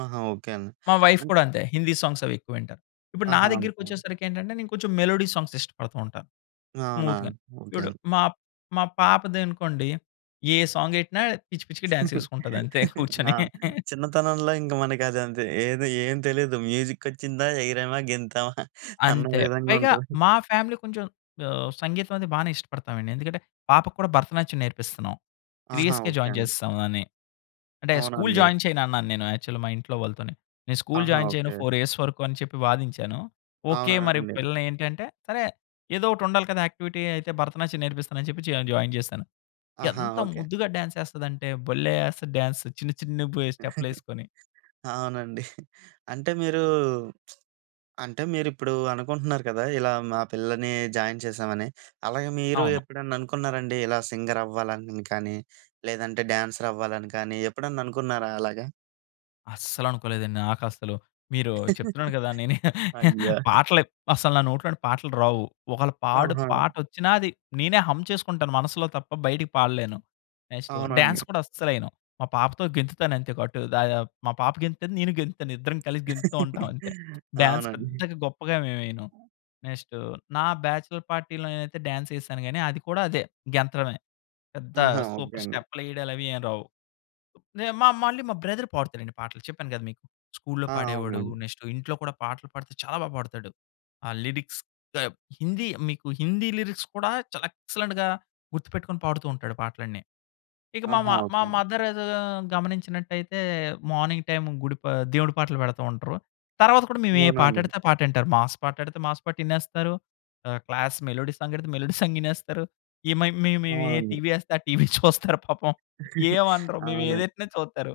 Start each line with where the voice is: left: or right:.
right: ఆహా! ఓకే. అండి.
left: మా వైఫ్
right: అన్
left: కూడా అంతే హిందీ సాంగ్స్ అవి ఎక్కువింటారు. ఇప్పుడు నా
right: ఆహా! ఓకే.
left: దగ్గరికచ్చేసరికి ఏంటంటే, నేను కొంచెం మెలోడీ సాంగ్స్ ఇష్టపడుతుంటాను.
right: అవునా?
left: స్మూత్‌గా.
right: ఓకే
left: చూడు
right: అండి.
left: మా మా పాపది అనుకోండి. ఏ సాంగ్ గెట్టినా పిచ్చి పిచ్చిగా డాన్స్ చేసుకుంటది అంతే
right: ఆ!
left: కూర్చొని.
right: చిన్నతనంలో ఇంకా మనకి అదంతే ఏది ఏం తెలీదు. మ్యూజికొచ్చిందా? ఎగిరేమా, గెంతమా అన్న
left: అంతే
right: విధంగా
left: పైగా
right: ఉంటది.
left: మా ఫ్యామిలీ కొంచెం ఆహ్, సంగీతం అనేది బాగానే ఇష్టపడతామండి. ఎందుకంటే, పాపకి కూడా భరతనాట్యం నేర్పిస్తున్నాం. 3
right: ఆహా!
left: ఇయర్స్‌కే
right: ఓకే.
left: జాయిన్
right: అండి.
left: చేసేస్తాం అని. అంటే స్కూలు
right: అవునండి.
left: జాయిన్ చేయనన్నాను నేను యాక్చువల్ మా ఇంట్లో వాళ్ళతోని. నేను స్కూలు
right: ఆహా!
left: జాయిన్ చేయను
right: ఓకే.
left: 4 యఇయర్స్ వరకు అని చెప్పి వాదించాను. ఓకే. మరి
right: అవునండి.
left: పిల్లల్ని ఏంటంటే, సరే ఏదో ఒకటి ఉండాలి కదా యాక్టివిటీ అయితే భరతనాట్యం నేర్పిస్తాను అని చెప్పి చె జాయిన్ చేశాను.
right: ఆహా!
left: ఎంత
right: ఓకే.
left: ముద్దుగా డాన్స్ చేస్తాదంటే భలే! ఎస్తది డాన్స్ చిన్న, చిన్న బు స్టెప్‌లేసుకొని.
right: అవునండి. అంటే మీరు అంటే మీరుప్పుడు అనుకుంటున్నారు కదా! ఇలా మా పిల్లల్ని జాయిన్ చేసామని అలాగే మీరు
left: అవును.
right: ఎప్పుడన్నా అనుకున్నారండి? ఇలా సింగర్ అవ్వాలని కానీ, లేదంటే డ్యాన్సర్ అవ్వాలని కానీ ఎప్పుడన్నా అనుకున్నారా అలాగా?
left: అస్సలు అనుకోలేదండి నాకసలు. మీరు చెప్తున్నాను కదా! నేను
right: అయ్యో!
left: పాటలు అసలు నా నోట్లోని పాటలు రావు. ఒకవేళ పాడు
right: ఆహా!
left: పాటచ్చినా అది నేనే హంమ్ చేసుకుంటాను మనసులో తప్ప బయటకి పాడలేను. నెక్స్టు డాన్స్
right: అవునండి.
left: కూడా అస్సలెయ్యను. మా పాపతో గెంతుతాను అంతే. అటు దయ మా పాప గెంతుతది. నేను గెంతుతాను. ఇద్దరం కలిసి గెంతుతాఉంటాం అంతే. డాన్స్
right: అవునండి.
left: పెద్దగా గొప్పగా మేము వెయ్యను. నెక్స్ట్ నా బ్యాచలర్ పార్టీ‌లో నేనైతే డాన్స్ చేసాను గానీ, అది కూడా అదే గెంతడమే పెద్ద
right: ఆహా! ఓకే.
left: సూపర్
right: అండి.
left: స్టెప్‌లు వెయ్యడాలు అవి ఏం రావు. మా మా మళ్ళీ మా బ్రదర్ పాడుతాడండి పాటలు చెప్పాను కదా! మీకు స్కూల్లో
right: ఆ!
left: పాడేవాడు.
right: అవునండి
left: నెక్స్ట్ ఇంట్లో కూడా పాటలు పాడితే చాలా బాగా పాడతాడు. ఆ లిరిక్స్ టబ్ హిందీ మీకు హిందీ లిరిక్స్ కూడా చాలా ఎక్సలెంట్‌గా గుర్తుపెట్టుకొని పాడుతూ ఉంటాడు పాటలన్నీ. ఇక మా మ
right: ఆహా!
left: మా
right: ఓకే.
left: మదర్ ఏదో గమనించినట్టైతే మార్నింగ్ టైమ్ గుడి పా దేవుడి పాటలు పెడతా ఉంటారు. తరువాత కూడా మేము ఏ పాట
right: అవునండి.
left: ఎడితే ఆ పాట వింటారు. మాస్ పాట ఎడితే మాస్ పాట వినేస్తారు. ఆహ్, క్లాస్ మెలోడీ సాంగ్ ఎడితే మెలోడీ సాంగ్ వినేస్తారు. ఈ మే మేము ఏ
right: అవునండి.
left: టీవీ ఎస్తే ఆ టీవీ చూస్తారు పాపం. ఏమనరు.
right: అవునా!
left: మేమేదేట్టినా చూస్తారు.